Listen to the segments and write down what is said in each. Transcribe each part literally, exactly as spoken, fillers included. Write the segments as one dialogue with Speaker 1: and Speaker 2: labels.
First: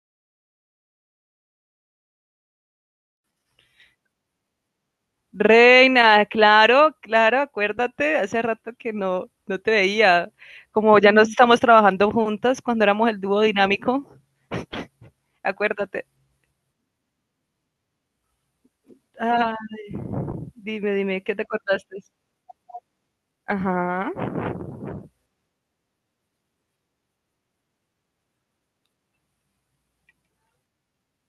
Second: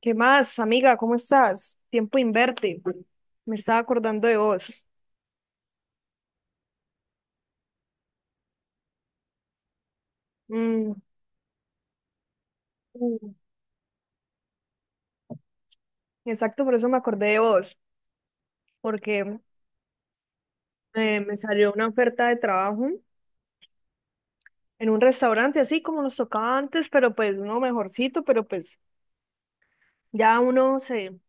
Speaker 1: ¿Qué más, amiga? ¿Cómo estás? Tiempo inverte. Me estaba acordando de vos.
Speaker 2: Reina, claro, claro, acuérdate, hace rato que no, no te veía.
Speaker 1: Mm,
Speaker 2: Como ya no estamos trabajando juntas cuando éramos el
Speaker 1: mm,
Speaker 2: dúo dinámico, acuérdate.
Speaker 1: exacto, por eso me acordé de vos, porque
Speaker 2: Ah, dime,
Speaker 1: eh,
Speaker 2: dime, ¿qué
Speaker 1: me
Speaker 2: te
Speaker 1: salió una
Speaker 2: acordaste?
Speaker 1: oferta de trabajo
Speaker 2: Ajá.
Speaker 1: en un restaurante, así como nos tocaba antes, pero pues no mejorcito, pero pues ya uno se,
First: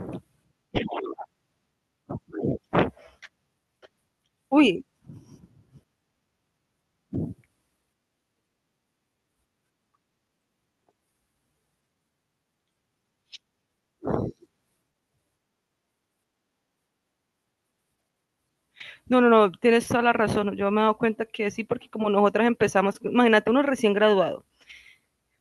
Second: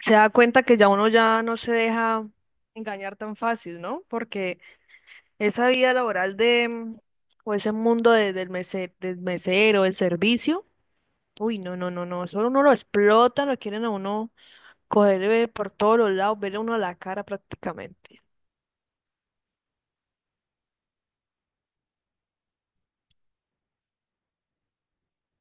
Speaker 1: se da cuenta que ya uno ya no se deja engañar tan fácil, ¿no? Porque
Speaker 2: Uy,
Speaker 1: esa vida laboral de, mm, o ese mundo de- del mese- del mesero, del servicio. Uy, no, no, no, no, solo uno lo explotan, lo quieren a uno coger eh, por todos los lados, verle a uno a la cara prácticamente.
Speaker 2: no, no, no, tienes toda la razón. Yo me he dado cuenta que sí, porque como nosotras empezamos, imagínate uno recién graduado,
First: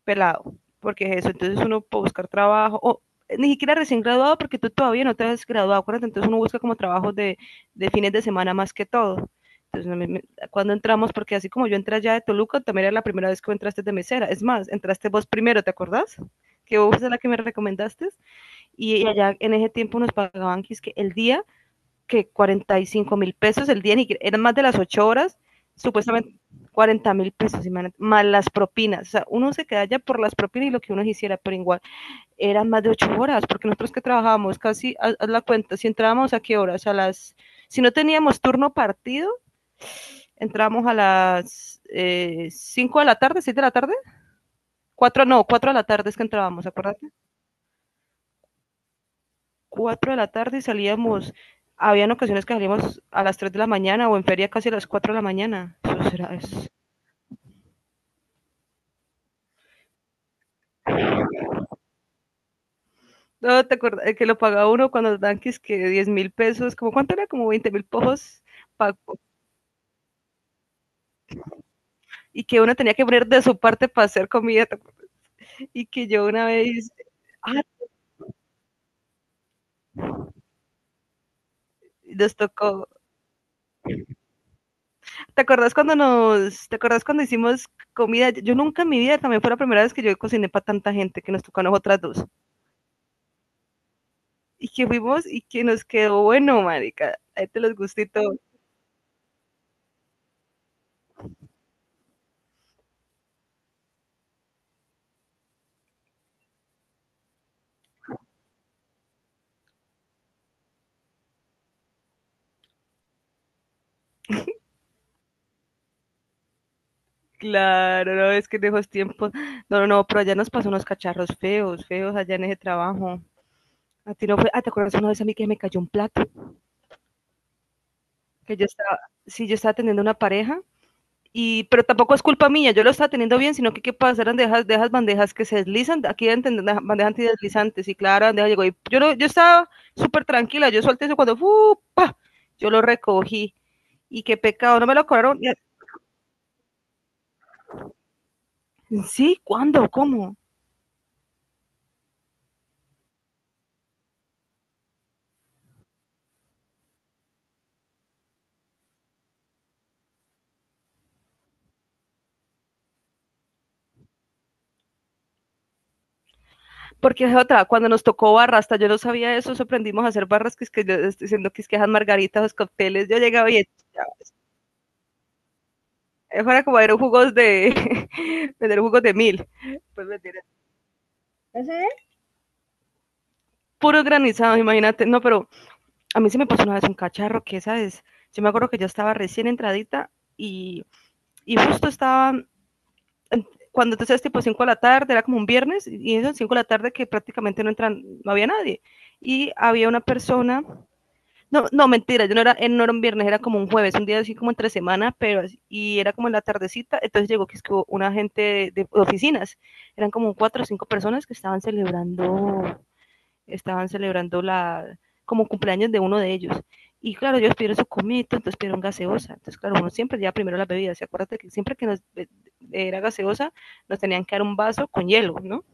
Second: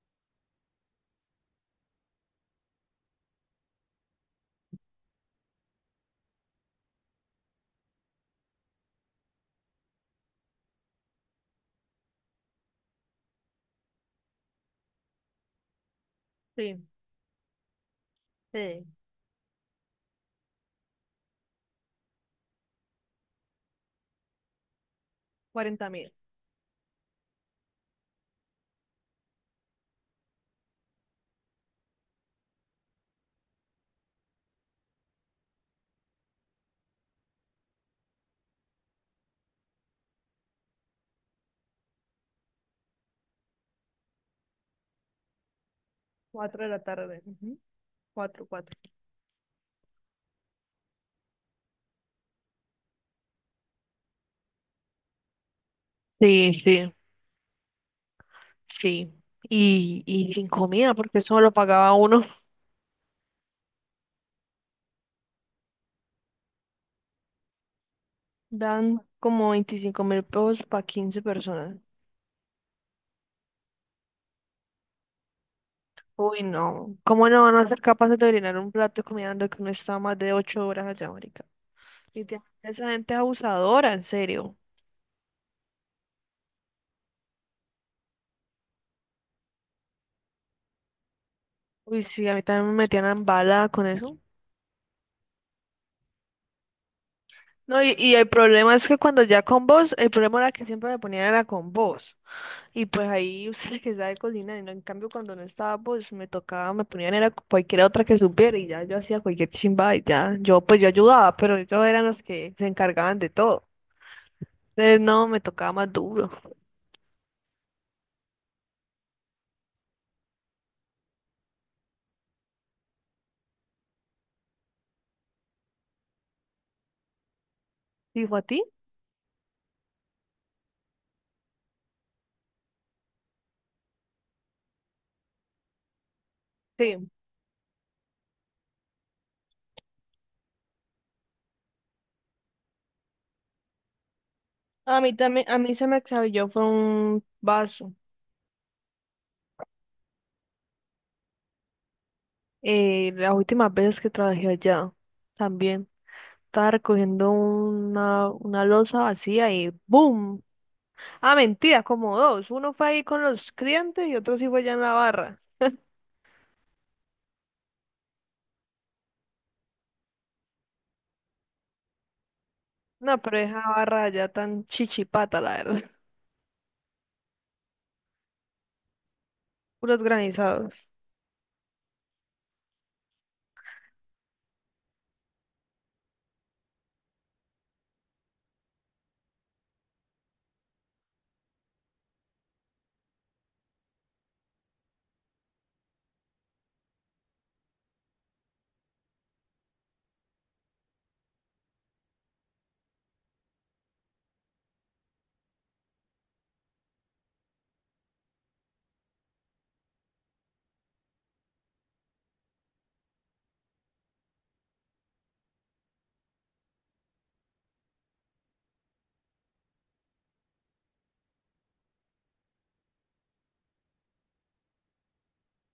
Speaker 2: pelado, porque es eso, entonces uno puede buscar trabajo, o ni siquiera recién graduado, porque tú todavía no te has graduado, acuérdate, entonces uno busca como trabajos de, de fines de semana más que todo. Entonces, cuando entramos, porque así como yo entré allá de Toluca, también era la primera vez que entraste de mesera. Es más, entraste vos primero, ¿te acordás? Que
Speaker 1: Sí,
Speaker 2: vos es la que me recomendaste.
Speaker 1: sí,
Speaker 2: Y allá en ese tiempo nos pagaban que el día que cuarenta y cinco mil pesos el día, eran más de las ocho horas,
Speaker 1: cuarenta mil,
Speaker 2: supuestamente cuarenta mil pesos, más las propinas. O sea, uno se queda ya por las propinas y lo que uno quisiera, pero igual eran más de ocho horas, porque nosotros que trabajábamos casi, haz, la cuenta, si entrábamos a qué horas, a las, si no teníamos turno partido, entrábamos a las eh, cinco de la tarde, seis de la tarde, cuatro no, cuatro de la tarde es que
Speaker 1: cuatro
Speaker 2: entrábamos,
Speaker 1: de la
Speaker 2: acuérdate.
Speaker 1: tarde, ujú, cuatro 4.
Speaker 2: Cuatro de la tarde y salíamos. Habían ocasiones que salíamos a las tres de la mañana o en feria casi a las cuatro de la mañana. Eso será
Speaker 1: Sí,
Speaker 2: eso.
Speaker 1: sí, sí. Y, y sin comida, porque eso lo pagaba uno.
Speaker 2: No, ¿te acuerdas que lo pagaba uno cuando los tanques que diez mil pesos, como cuánto era, como veinte mil pojos
Speaker 1: Dan como veinticinco mil pesos para quince personas.
Speaker 2: y que uno tenía que poner de su parte para hacer comida y que yo
Speaker 1: Uy,
Speaker 2: una vez,
Speaker 1: no. ¿Cómo no van
Speaker 2: ah,
Speaker 1: a ser capaces de llenar un plato de comida dando que uno está más de ocho horas allá, marica? Y
Speaker 2: nos
Speaker 1: literalmente,
Speaker 2: tocó?
Speaker 1: esa gente es abusadora, en serio.
Speaker 2: ¿Te acuerdas cuando nos, ¿te acuerdas cuando hicimos comida? Yo nunca en mi vida, también fue la primera vez que yo cociné para tanta gente que nos tocó a nosotras
Speaker 1: Uy,
Speaker 2: dos.
Speaker 1: sí, a mí también me metían en bala con eso.
Speaker 2: Y que fuimos y que nos quedó bueno, marica. Ahí te los
Speaker 1: No, y,
Speaker 2: gustó y
Speaker 1: y el
Speaker 2: todo.
Speaker 1: problema es que cuando ya con vos, el problema era que siempre me ponían era con vos. Y pues ahí usted que sabe cocinar, y no, en cambio cuando no estaba vos, me tocaba, me ponían era cualquier otra que supiera y ya yo hacía cualquier chimba y ya, yo pues yo ayudaba, pero ellos eran los que se encargaban de todo. Entonces no, me tocaba más duro.
Speaker 2: Claro, no, es que en esos tiempos. No, no, no, pero allá nos pasó unos cacharros feos, feos allá en ese trabajo. A ti no fue. Ah, ¿te acuerdas una vez a mí que me cayó un plato?
Speaker 1: ¿Dijo a
Speaker 2: Que
Speaker 1: ti?
Speaker 2: yo estaba. Sí, yo estaba atendiendo una pareja. Y, pero tampoco es culpa mía, yo lo estaba teniendo bien, sino que qué pasa, eran de esas, de esas bandejas que se deslizan, aquí entender
Speaker 1: Sí.
Speaker 2: bandejas antideslizantes, y claro, la bandeja llegó, y yo, no, yo estaba súper tranquila, yo solté eso cuando, ¡fupa!, yo lo recogí, y qué pecado, no me
Speaker 1: A
Speaker 2: lo
Speaker 1: mí
Speaker 2: cobraron.
Speaker 1: también,
Speaker 2: Y
Speaker 1: a mí se me acabó fue un vaso.
Speaker 2: sí, ¿cuándo? ¿Cómo?
Speaker 1: Eh, las últimas veces que trabajé allá, también estaba recogiendo una, una loza vacía y ¡boom! Ah, mentira, como dos. Uno fue ahí con los clientes y otro sí fue allá en la barra.
Speaker 2: Porque es otra, cuando nos tocó barra, hasta yo no sabía eso, eso aprendimos a hacer barras, que es que yo estoy diciendo que es que esas margaritas, los cócteles, yo
Speaker 1: No, pero
Speaker 2: llegaba y
Speaker 1: esa barra allá tan chichipata, la verdad.
Speaker 2: fuera como vender jugos de vender jugos de mil,
Speaker 1: Puros
Speaker 2: pues mentira,
Speaker 1: granizados.
Speaker 2: puros granizados, imagínate. No, pero a mí se me pasó una vez un cacharro que esa es, yo me acuerdo que yo estaba recién entradita y, y justo estaba cuando entonces tipo cinco de la tarde, era como un viernes, y eso cinco de la tarde que prácticamente no entran, no había nadie. Y había una persona. No, no, mentira, yo no era, eh, no era un viernes, era como un jueves, un día así como entre semana, pero así-, y era como en la tardecita, entonces llegó que es que hubo una gente de, de oficinas, eran como cuatro o cinco personas que estaban celebrando, estaban celebrando la, como cumpleaños de uno de ellos. Y claro, ellos pidieron su comito, entonces pidieron gaseosa. Entonces, claro, uno siempre lleva primero las bebidas. Y acuérdate que siempre que nos eh, era gaseosa, nos tenían que dar un vaso con hielo, ¿no?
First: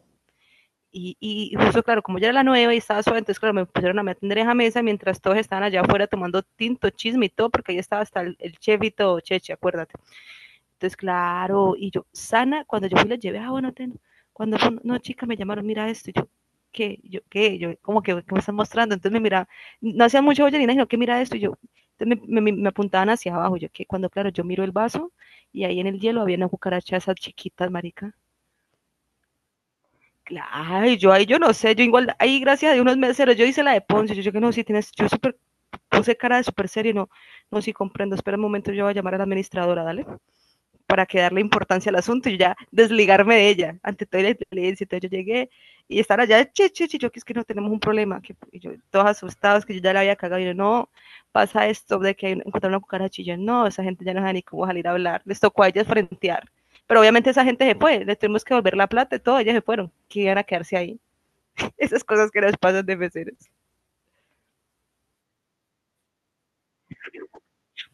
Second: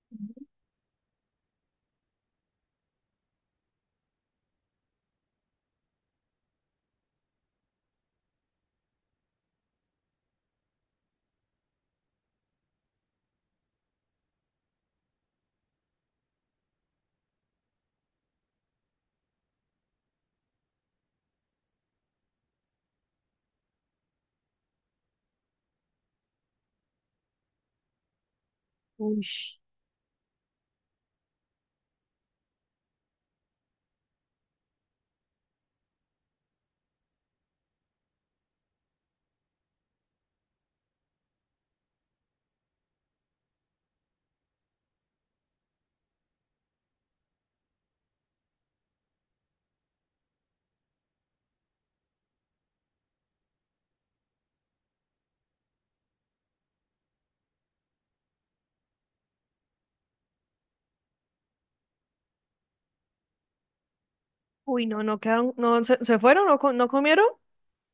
Speaker 2: Y, y justo, claro, como yo era la nueva y estaba sola, entonces, claro, me pusieron a me atender en la mesa mientras todos estaban allá afuera tomando tinto, chisme y todo, porque ahí estaba hasta el, el chef y todo, cheche, acuérdate. Entonces, claro, y yo, sana, cuando yo fui la llevé, ah, bueno, ten, cuando fue, no, chica, me llamaron, mira esto, y yo, ¿qué? Yo, ¿qué? Yo, como que, ¿qué me están mostrando? Entonces me miraba, no hacía mucha bollerina, sino que mira esto, y yo, entonces me, me, me, apuntaban hacia abajo, yo, que cuando, claro, yo miro el vaso, y ahí en el hielo había unas cucarachas esas chiquitas, marica.
Speaker 1: Uy,
Speaker 2: Ay, yo ahí yo no sé, yo igual, ahí gracias a Dios unos meseros, yo hice la de Ponce, yo, yo no, sí tienes, yo super, puse cara de súper serio, no, no, sí comprendo, espera un momento, yo voy a llamar a la administradora, dale para que darle importancia al asunto y ya desligarme de ella ante toda la inteligencia. Entonces yo llegué y están allá, che, che, che, yo que es que no tenemos un problema, que yo, todos asustados, que yo ya la había cagado, y yo, no, pasa esto de que encontraron una cucaracha, y yo, no, esa gente ya no sabe ni cómo salir a hablar, les tocó a ellas frentear, pero obviamente esa gente se fue, les tuvimos que volver la plata y todo, ellas se fueron, que iban a quedarse ahí. Esas cosas que nos pasan de meseros.
Speaker 1: uy, no, no quedaron, no, ¿se, se fueron? ¿No, co- no comieron?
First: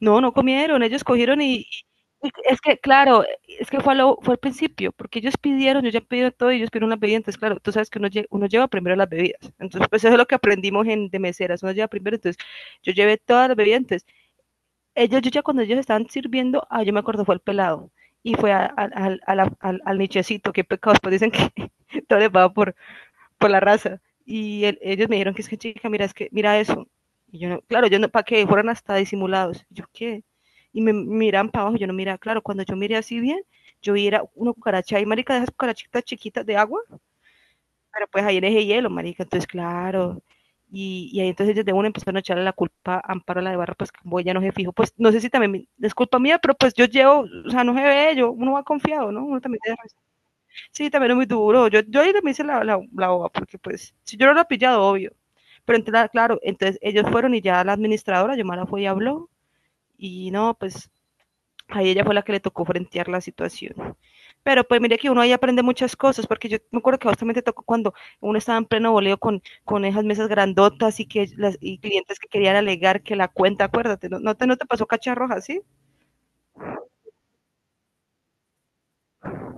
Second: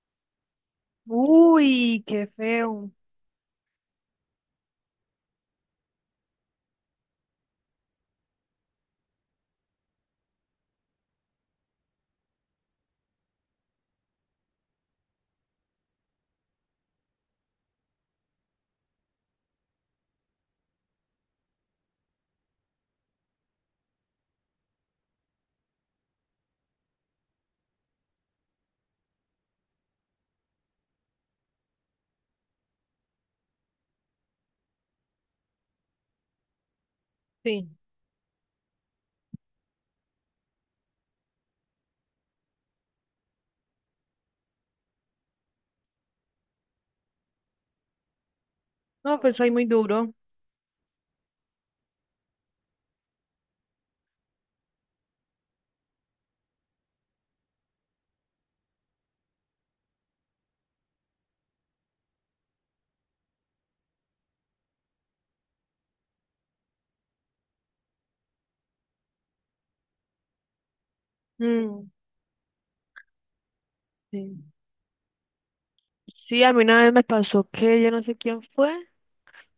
Speaker 2: No, no comieron, ellos cogieron y,
Speaker 1: Uy, qué
Speaker 2: y- y es que,
Speaker 1: feo.
Speaker 2: claro, es que fue, a lo- fue al principio, porque ellos pidieron, yo ya he pedido todo y ellos pidieron las bebidas, entonces, claro, tú sabes que uno, lle- uno lleva primero las bebidas, entonces, pues eso es lo que aprendimos en, de meseras, uno lleva primero, entonces, yo llevé todas las bebidas, entonces, ellos, yo ya cuando ellos estaban sirviendo, ah, yo me acuerdo, fue el pelado, y fue a- al al- a la- al- al nichecito, qué pecados, pues dicen que todo les va por por la raza. Y el, ellos me dijeron que es que chica, mira, es que mira eso. Y yo no, claro, yo no, para que fueran hasta disimulados. Yo qué. Y me miran para abajo, yo no mira, claro, cuando yo miré así bien, yo vi era una cucaracha ahí, marica, de esas cucarachitas chiquitas de agua,
Speaker 1: Sí.
Speaker 2: pero pues ahí era ese hielo, marica, entonces claro. Y, y ahí entonces ellos de una empezaron a echarle la culpa a Amparo la de Barra, pues como ella no se fijo, pues no sé si también es culpa mía, pero pues yo llevo, o sea, no se ve, yo, uno va confiado,
Speaker 1: No,
Speaker 2: ¿no?
Speaker 1: pues
Speaker 2: Uno
Speaker 1: ahí
Speaker 2: también
Speaker 1: muy duro.
Speaker 2: sí, también es muy duro. Yo, yo ahí también hice la, la, la boba, porque pues, si yo no lo he pillado, obvio. Pero entonces, claro, entonces ellos fueron y ya la administradora, Yomara, fue y habló, y no, pues ahí ella fue la que le tocó frentear la situación. Pero pues mire que uno ahí aprende muchas cosas, porque yo me acuerdo que justamente tocó cuando uno estaba en pleno boleo con, con esas mesas grandotas y que las y
Speaker 1: Mm,
Speaker 2: clientes que querían alegar que la cuenta, acuérdate, no, no
Speaker 1: sí.
Speaker 2: te, no te pasó cacharroja, ¿sí?
Speaker 1: Sí, a mí una vez me pasó que yo no sé quién fue.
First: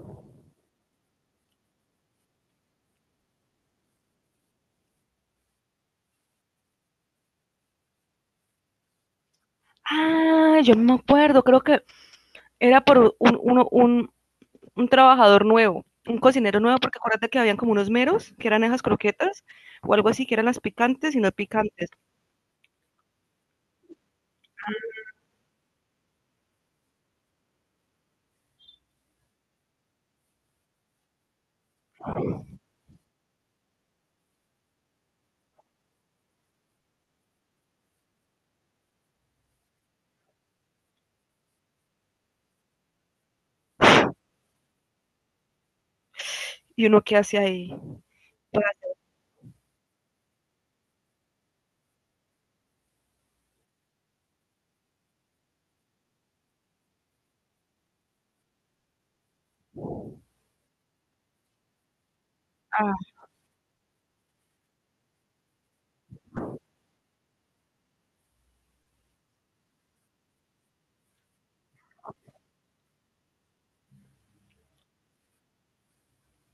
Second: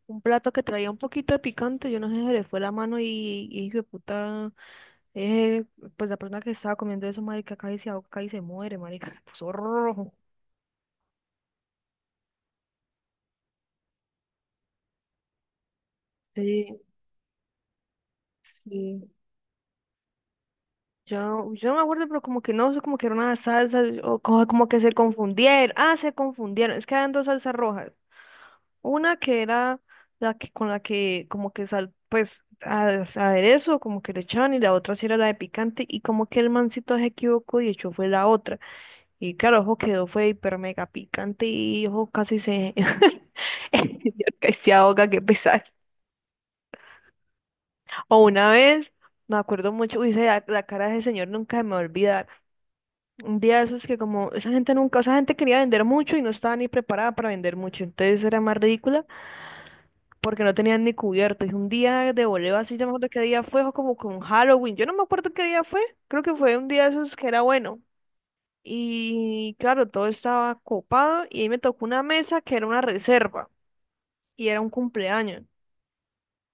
Speaker 1: Un plato que traía un poquito de picante, yo no sé, se le fue la mano y, y hijo de puta, eh, pues la persona que estaba comiendo eso, marica, casi se ahoga, casi se muere, marica, se puso rojo.
Speaker 2: Ah, yo no me acuerdo, creo que era por un, uno, un, un trabajador nuevo, un cocinero nuevo,
Speaker 1: Sí,
Speaker 2: porque acuérdate que habían como unos meros, que eran esas
Speaker 1: sí.
Speaker 2: croquetas, o algo así, que eran las picantes y no
Speaker 1: Yo, yo no me
Speaker 2: picantes.
Speaker 1: acuerdo, pero como que no, como que era una salsa, o co- como que se confundieron. Ah, se confundieron. Es que habían dos salsas rojas. Una que era la que con la que como que sal, pues a- aderezo, como que le echaban, y la otra sí era la de picante, y como que el mancito se equivocó y echó fue la otra. Y claro, ojo quedó, fue hiper mega picante y ojo casi se... casi se ahoga, qué pesar.
Speaker 2: Y uno que hace ahí.
Speaker 1: O una
Speaker 2: Para-,
Speaker 1: vez, me acuerdo mucho, uy, esa- la, la cara de ese señor nunca se me va a olvidar. Un día de esos que como, esa gente nunca, esa gente quería vender mucho y no estaba ni preparada para vender mucho. Entonces era más ridícula porque no tenían ni cubierto. Y un día de voleo así, yo me
Speaker 2: ah,
Speaker 1: acuerdo qué día fue, o como con Halloween. Yo no me acuerdo qué día fue, creo que fue un día de esos que era bueno. Y claro, todo estaba copado y ahí me tocó una mesa que era una reserva y era un cumpleaños.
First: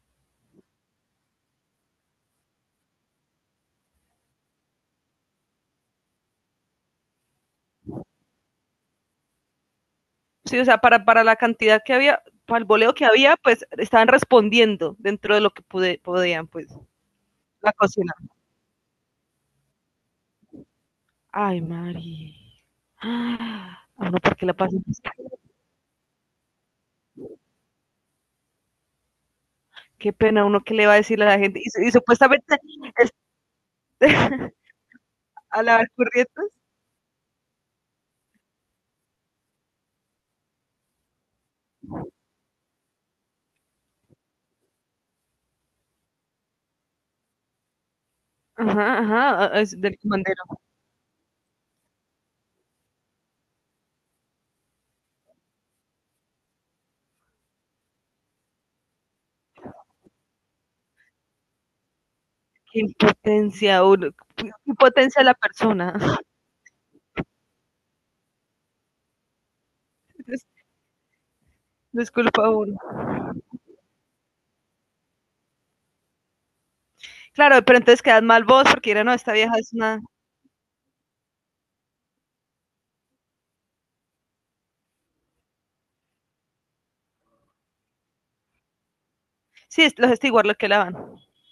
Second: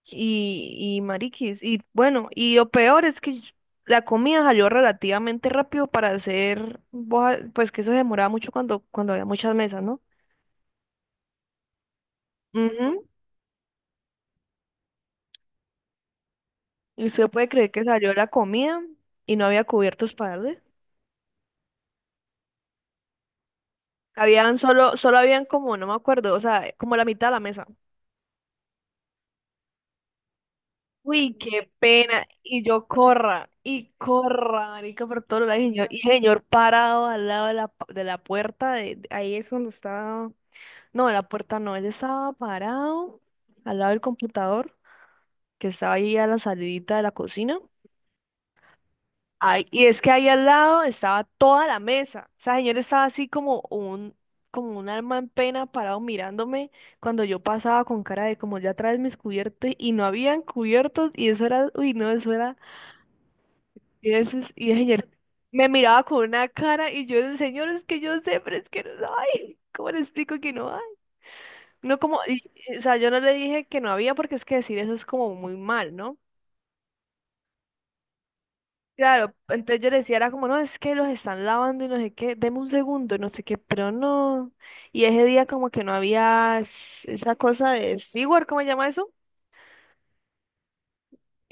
Speaker 1: Y, y mariquis, y bueno, y lo peor es que yo- la comida salió relativamente rápido para hacer, boja- pues que eso se demoraba mucho cuando, cuando había muchas mesas, ¿no?
Speaker 2: sí, o sea, para, para la cantidad que había, para el boleo que
Speaker 1: Ujú.
Speaker 2: había, pues estaban respondiendo dentro de lo que pude, podían, pues,
Speaker 1: Y usted puede creer
Speaker 2: la
Speaker 1: que salió
Speaker 2: cocina.
Speaker 1: la comida y no había cubiertos para darle.
Speaker 2: Ay, Mari. Ah, a uno, ¿por qué la
Speaker 1: Habían
Speaker 2: pasan?
Speaker 1: solo, solo habían como, no me acuerdo, o sea, como la mitad de la mesa.
Speaker 2: Qué pena, uno qué le va a decir a
Speaker 1: Uy,
Speaker 2: la gente.
Speaker 1: qué
Speaker 2: Y, y
Speaker 1: pena.
Speaker 2: supuestamente,
Speaker 1: Y yo
Speaker 2: este,
Speaker 1: corra, y corra, marica, por todos lados.
Speaker 2: a
Speaker 1: Y
Speaker 2: la
Speaker 1: yo- y el señor
Speaker 2: Barcurrietas,
Speaker 1: parado al lado de la, pu- de la puerta, de, de- ahí es donde estaba. No, de la puerta no, él estaba parado al lado del computador, que estaba ahí a la salidita de la cocina.
Speaker 2: ajá, ajá,
Speaker 1: Ay,
Speaker 2: es
Speaker 1: y
Speaker 2: del
Speaker 1: es que ahí
Speaker 2: comandante.
Speaker 1: al lado estaba toda la mesa. O sea, señor estaba así como un, como un alma en pena parado mirándome cuando yo pasaba con cara de como ya traes mis cubiertos y no habían cubiertos y eso era, uy, no, eso era.
Speaker 2: Qué impotencia uno,
Speaker 1: Y ese
Speaker 2: qué
Speaker 1: es- y ese señor
Speaker 2: impotencia de la
Speaker 1: me
Speaker 2: persona.
Speaker 1: miraba con una cara y yo, señor, es que yo sé, pero es que no hay. ¿Cómo le explico que no hay? No como, y-
Speaker 2: Disculpa uno.
Speaker 1: y, o sea, yo no le dije que no había porque es que decir eso es como muy mal, ¿no?
Speaker 2: Claro, pero entonces quedan mal vos porque dirán, no, esta
Speaker 1: Claro,
Speaker 2: vieja es
Speaker 1: entonces yo le
Speaker 2: una.
Speaker 1: decía, era como, no, es que los están lavando y no sé qué, deme un segundo, no sé qué, pero no. Y ese día como que no había es- esa cosa de steward, ¿cómo se llama eso?
Speaker 2: Sí, es- los está igual lo que la van.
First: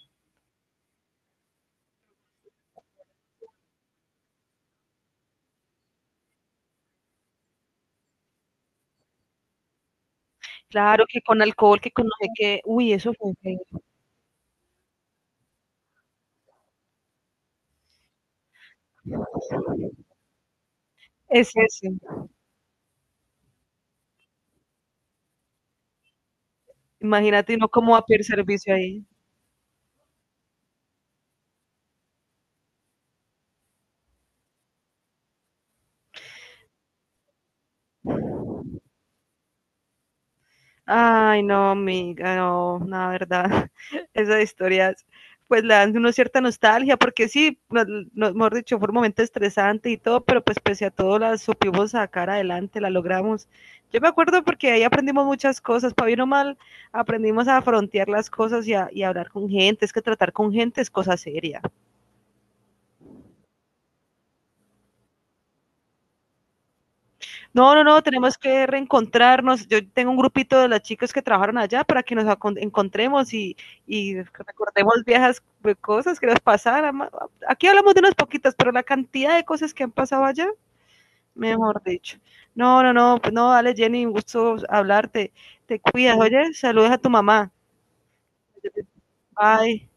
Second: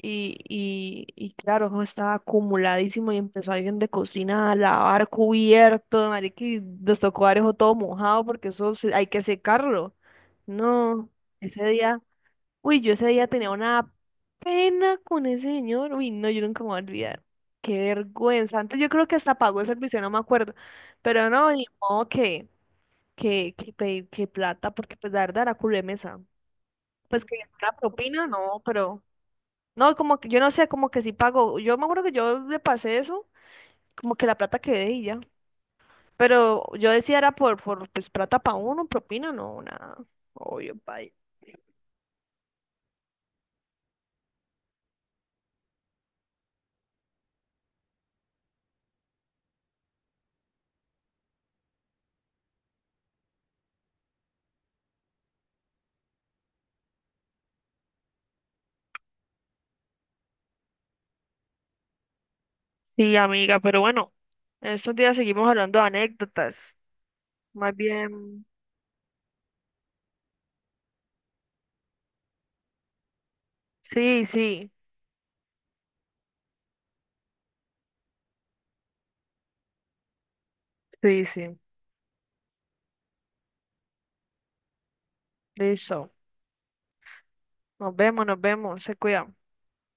Speaker 1: Y, y, y claro, eso estaba acumuladísimo y empezó alguien de cocina a lavar cubiertos, marica, y nos tocó dar eso todo mojado porque eso se- hay que secarlo.
Speaker 2: Claro,
Speaker 1: No,
Speaker 2: que con
Speaker 1: ese
Speaker 2: alcohol, que
Speaker 1: día,
Speaker 2: con no sé qué.
Speaker 1: uy, yo
Speaker 2: Uy,
Speaker 1: ese
Speaker 2: eso
Speaker 1: día
Speaker 2: fue
Speaker 1: tenía
Speaker 2: feo.
Speaker 1: una pena con ese señor, uy, no, yo nunca me voy a olvidar. Qué vergüenza. Antes yo creo que hasta pagó el servicio, no me acuerdo, pero no,
Speaker 2: Es
Speaker 1: ni
Speaker 2: ese.
Speaker 1: modo que, que, que, pe- que plata, porque pues la verdad era culo de mesa. Pues que
Speaker 2: Imagínate uno
Speaker 1: la
Speaker 2: cómo va a pedir
Speaker 1: propina, no,
Speaker 2: servicio
Speaker 1: pero...
Speaker 2: ahí.
Speaker 1: No, como que yo no sé, como que si pago. Yo me acuerdo que yo le pasé eso, como que la plata quedé y ya. Pero yo decía era por, por pues plata para uno, propina, no, nada. Obvio, pay.
Speaker 2: Ay, no, amiga, no, no, la verdad, esas historias pues le dan una cierta nostalgia, porque sí, no, no, mejor dicho, fue un momento estresante y todo, pero pues pese a todo la supimos sacar adelante, la logramos. Yo me acuerdo porque ahí aprendimos muchas cosas, para bien o mal, aprendimos a frontear las cosas y a, y a hablar con gente, es que tratar con gente es cosa seria.
Speaker 1: Sí, amiga, pero bueno, estos días seguimos hablando de anécdotas.
Speaker 2: No,
Speaker 1: Más
Speaker 2: no, no, tenemos
Speaker 1: bien,
Speaker 2: que reencontrarnos. Yo tengo un grupito de las chicas que trabajaron allá para que nos acon- encontremos y, y
Speaker 1: sí, sí,
Speaker 2: recordemos viejas cosas que nos pasaron. Aquí hablamos de unas poquitas, pero la cantidad de cosas que han pasado allá,
Speaker 1: sí, sí.
Speaker 2: mejor dicho. No, no, no, pues no, dale Jenny, un gusto hablarte. Te
Speaker 1: Listo.
Speaker 2: cuidas, oye, saludos a tu mamá.
Speaker 1: Nos vemos, nos vemos. Se cuidan.
Speaker 2: Bye.